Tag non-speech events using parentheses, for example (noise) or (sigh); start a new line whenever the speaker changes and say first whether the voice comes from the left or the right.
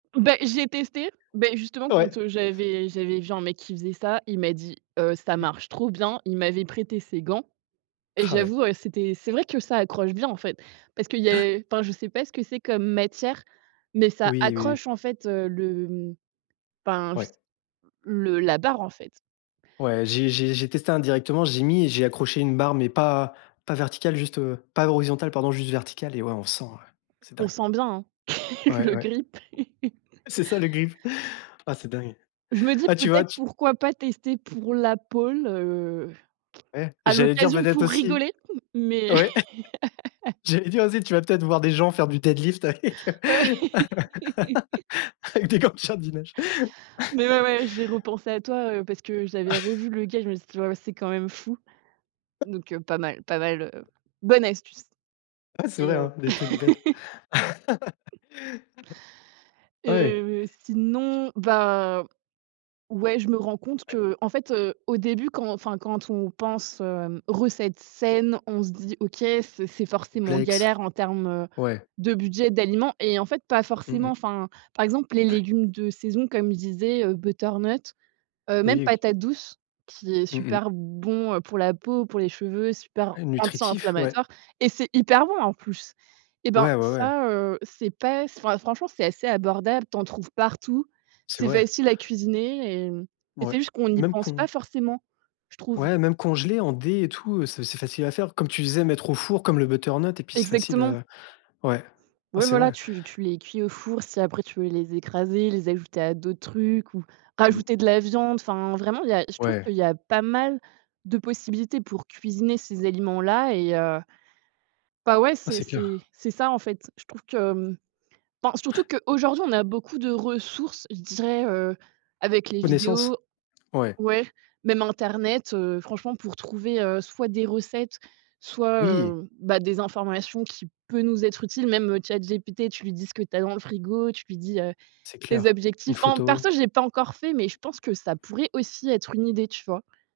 right: Ben j'ai testé, ben justement quand,
left: Ouais.
right: heu, j'avais j'avais vu un mec qui faisait ça, il m'a dit: «Heu, ça marche trop bien». Il m'avait prêté ses gants et
left: Ah ouais.
right: j'avoue, heu, c'était c'est vrai que ça accroche bien en fait, parce qu'il y
left: Ouais.
right: a enfin je sais pas ce que c'est comme matière, mais ça
left: Oui, oui oui.
right: accroche en fait, heu, le enfin je s
left: Ouais.
right: le la barre en fait.
left: Ouais j'ai j'ai j'ai testé indirectement, j'ai mis et j'ai accroché une barre mais pas pas verticale juste, heu, pas à l'horizontal pardon juste verticale et ouais on sent, heu, c'est
right: On
left: dingue.
right: sent bien hein, (laughs)
left: Ouais,
right: le
left: ouais.
right: grip. (laughs)
left: C'est ça le grip. Ah c'est dingue!
right: Je me dis:
left: Ah tu vois
right: «Peut-être
left: tu
right: pourquoi pas tester pour la pôle, heu,
left: Ouais,
right: à
left: j'allais dire
right: l'occasion
left: peut-être
right: pour
left: aussi
right: rigoler?» Mais
left: ouais,
right: (laughs)
left: j'allais dire aussi: «Tu vas peut-être voir des gens faire du deadlift avec
right: Ouais.
left: heu,
right: (laughs)
left: (laughs) avec des gants de jardinage».
right: Mais ouais,
left: (laughs)
right: ouais j'ai repensé à toi, heu, parce que j'avais revu le
left: (chuckles)
right: gars et je me suis dit: «Ouais, c'est quand même fou.» Donc, heu, pas mal, pas mal heu, bonne astuce
left: Ah c'est
right: et
left: vrai
right: heu
left: hein, des trucs bêtes.
right: (laughs)
left: (laughs) Ouais.
right: Heu, sinon, bah, ouais je me rends compte
left: Ouais.
right: que, en fait, heu, au début quand enfin quand on pense, heu, recette saine, on se dit: «OK, c'est c'est forcément
left: Complexe.
right: galère en termes, heu,
left: Ouais.
right: de budget, d'aliments» et en fait pas
left: Mmh
right: forcément.
left: mh.
right: Enfin, par exemple les
left: Ouais.
right: légumes de saison comme je disais, heu, butternut, heu, même
left: Oui et que
right: patate douce, qui est
left: Mmh mh.
right: super bon, heu, pour la peau, pour les cheveux, super
left: Heu nutritif, ouais.
right: anti-inflammatoire et c'est hyper bon en plus. Et ben,
left: Ouais, ouais ouais.
right: ça, heu, c'est pas enfin franchement c'est assez abordable. Tu en trouves partout,
left: C'est
right: c'est
left: vrai.
right: facile à cuisiner et et
left: Ouais,
right: c'est juste qu'on n'y
left: même
right: pense pas
left: con
right: forcément, je trouve.
left: ouais même congelés en dés et tout, heu, c'est c'est facile à faire. Comme tu disais mettre au four comme le butternut et puis c'est facile,
right: Exactement.
left: heu, ouais, ouais
right: Ouais
left: c'est
right: voilà
left: vrai.
right: tu tu les cuis au four si après tu veux les écraser, les ajouter à d'autres trucs ou
left: Mmh mh.
right: rajouter de la viande enfin, vraiment il y a je trouve
left: Ouais.
right: qu'il y a pas mal de possibilités pour cuisiner ces aliments-là et heu, ben ouais
left: Ah
right: c'est
left: c'est
right: c'est
left: clair.
right: c'est ça en fait. Je trouve que enfin
left: Ouais.
right: surtout que, aujourd'hui on a beaucoup de ressources je dirais, heu, avec les
left: Connaissance?
right: vidéos
left: Ouais.
right: ouais, même internet, heu, franchement pour trouver, heu, soit des recettes, soit,
left: Oui.
right: heu, bah des informations qui peut nous être utiles même, heu, Chat GPT tu lui dis ce que tu as dans le frigo tu lui dis, heu,
left: C'est
right: tes
left: clair, une
right: objectifs. Enfin
left: photo.
right: perso je l'ai pas encore fait mais je pense que ça pourrait aussi être une idée tu vois?